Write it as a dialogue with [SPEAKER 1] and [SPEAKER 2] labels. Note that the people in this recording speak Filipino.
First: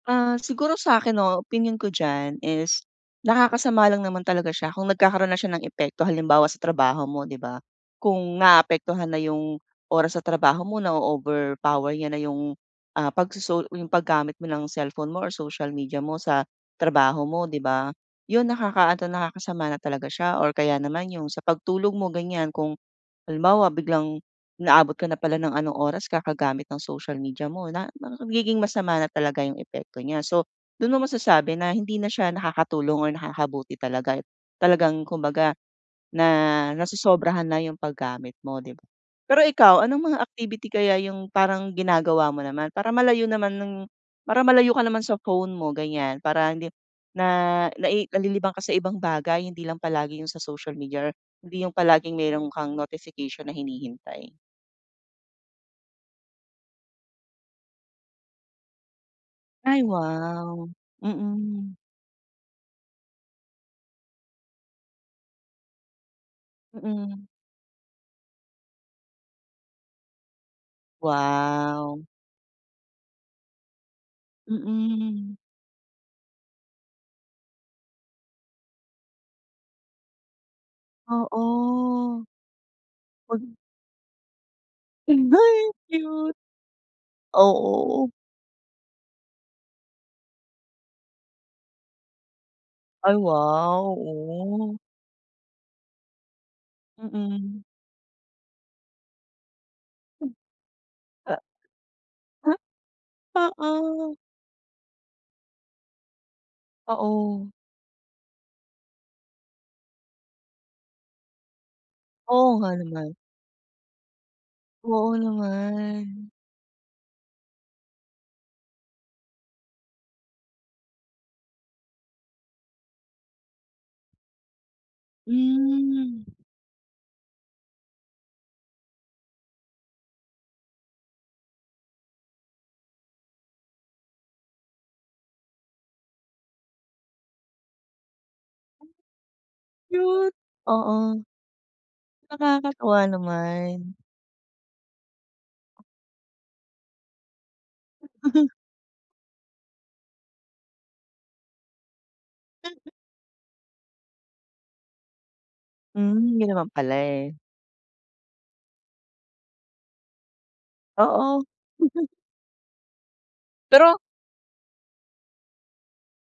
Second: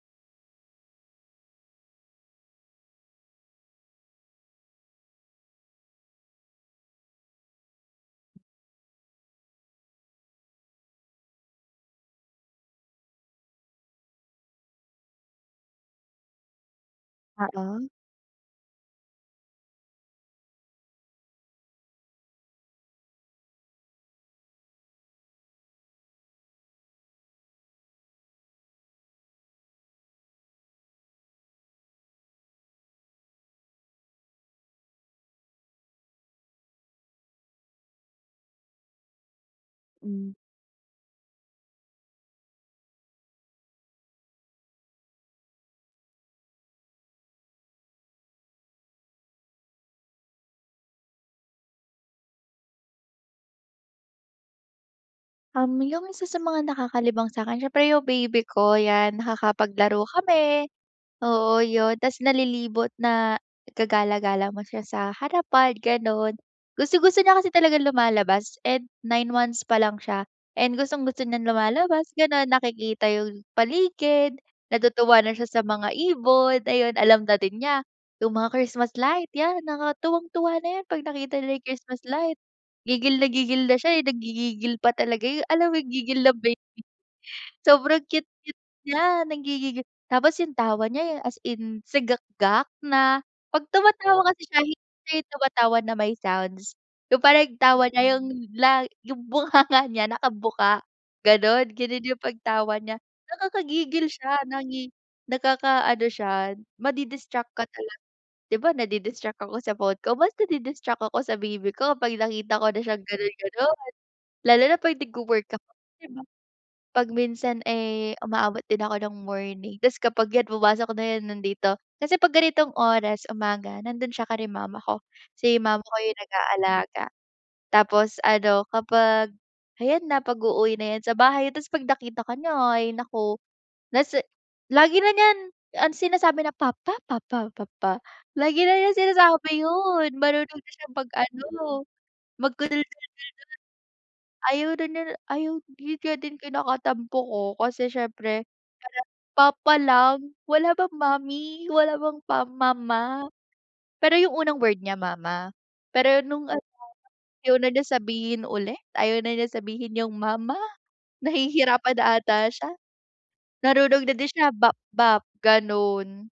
[SPEAKER 1] Ah, siguro sa akin 'no opinyon ko diyan is, nakakasama lang naman talaga siya kung nagkakaroon na siya ng epekto halimbawa sa trabaho mo, 'di ba. Kung naapektuhan na 'yung oras sa trabaho mo na-o-overpower niya na 'yung ah pagsoso yung paggamit mo ng cellphone mo or social media mo sa trabaho mo 'di
[SPEAKER 2] Oo.
[SPEAKER 1] ba. 'Yun nakakaano nakakasama na talaga siya or kaya naman 'yung sa pagtulog mo ganiyan, kung halimbawa biglang inaabot ka na pala ng anong oras kakagamit ng social media mo na nagiging masama na talaga 'yung epekto niya so dun mo masasabi na hindi na siya nakakatulong or nakakabuti talaga talagang kumbaga na, nasosobrahan na 'yung paggamit mo 'di ba. Pero ikaw anong mga
[SPEAKER 2] Hmm.
[SPEAKER 1] activity kaya 'yung parang ginagawa mo naman para malayo naman ng para malayo ka naman sa phone mo ganiyan, para hindi na nai nalilibang ka sa ibang bagay hindi lang palagi 'yung sa social media or hindi 'yung palaging meron kang notification na hinihintay?
[SPEAKER 2] Um, 'yung isa sa mga nakakalibang sa 'kin siyempre 'yung baby ko yan.
[SPEAKER 1] Ay
[SPEAKER 2] Nakakapaglaro
[SPEAKER 1] wow.
[SPEAKER 2] kami oo
[SPEAKER 1] Mm.
[SPEAKER 2] 'yun tapos nalilibot na gagala-gala mo siya sa harapan ganon. Gustong-gusto
[SPEAKER 1] Mm.
[SPEAKER 2] niya kasi talagang lumalabas and 9 months pa lang siya and gustong-gusto niyang
[SPEAKER 1] Wow!
[SPEAKER 2] lumalabas ganon nakikita 'yung paligid. Natutuwa na
[SPEAKER 1] Mm.
[SPEAKER 2] siya sa mga ibon, ayun, alam na din niya 'yung mga Christmas light, 'yan nakaka tuwang-tuwa na 'yun kapag nakita niya 'yung Christmas
[SPEAKER 1] Oo.
[SPEAKER 2] light. Gigil na
[SPEAKER 1] Wag
[SPEAKER 2] gigil na siya eh, nanggigigil pa talaga
[SPEAKER 1] Hmm,
[SPEAKER 2] eh,
[SPEAKER 1] ay
[SPEAKER 2] alam mo 'yung gigil ng
[SPEAKER 1] cute.
[SPEAKER 2] baby, sobrang
[SPEAKER 1] Oo.
[SPEAKER 2] cute-cute niya nangigigiL tapos y'ung tawa niya eh, as in sigakgak
[SPEAKER 1] Ay
[SPEAKER 2] na kapag
[SPEAKER 1] wow!
[SPEAKER 2] tumatawa kasi siya
[SPEAKER 1] Oh.
[SPEAKER 2] hindi 'yung tumatawa na may sounds. 'Yung parang yung
[SPEAKER 1] Mm.
[SPEAKER 2] tawa niya 'yung la 'yung bunganga niya nakabuka,
[SPEAKER 1] Ah.
[SPEAKER 2] ganun ganun 'yung pagtawa niya. Nakakagigil
[SPEAKER 1] Oo.
[SPEAKER 2] siya nangi nakakaano siya
[SPEAKER 1] Oo.
[SPEAKER 2] madi-distract ka talaga, 'di ba nadi-distract ako sa phone ko, mas nadi-distract ako sa baby ko kapag
[SPEAKER 1] Oo
[SPEAKER 2] nakita
[SPEAKER 1] nga
[SPEAKER 2] ko na siyang
[SPEAKER 1] naman.
[SPEAKER 2] ganun-ganon. Lalo na kapag
[SPEAKER 1] Wow
[SPEAKER 2] nagwo-work ako 'di ba,
[SPEAKER 1] naman.
[SPEAKER 2] kapag minsan eh, umaabot din ako ng morning, tapos kapag iyan pumasok na 'yun nandito, kasi kapag ganitong oras umaga nandun siya kila mama ko, si mama ko 'yung
[SPEAKER 1] Hmm.
[SPEAKER 2] nag-aalaga. Tapos ano kapag, ayan na pag-uuwi na iyan sa bahay tapos kapag nakita ka niya ay naku, nasa lagi na niyan ang sinasabi na papa, papa, papa, lagi na niya sinasabi 'yun,
[SPEAKER 1] Cute,
[SPEAKER 2] marunong na siyang mag
[SPEAKER 1] oo.
[SPEAKER 2] ano,
[SPEAKER 1] Nakakatuwa
[SPEAKER 2] magdaldal-daldal.
[SPEAKER 1] naman.
[SPEAKER 2] Ayaw niya na ayaw 'yun nga din kinakatampo ko kasi siyempre hala papa lang, wala bang mommy? Wala bang pa mama? Pero 'yung unang word niya mama, pero
[SPEAKER 1] Hmm
[SPEAKER 2] nung
[SPEAKER 1] 'yun
[SPEAKER 2] ano,
[SPEAKER 1] naman pala eh.
[SPEAKER 2] ayaw na niya sabihin ulit, ayaw na niya sabihin yung mama,
[SPEAKER 1] Oo.
[SPEAKER 2] nahihirapan ata siya.
[SPEAKER 1] Pero
[SPEAKER 2] Marunong na din siya, "Bap-bap," ganun.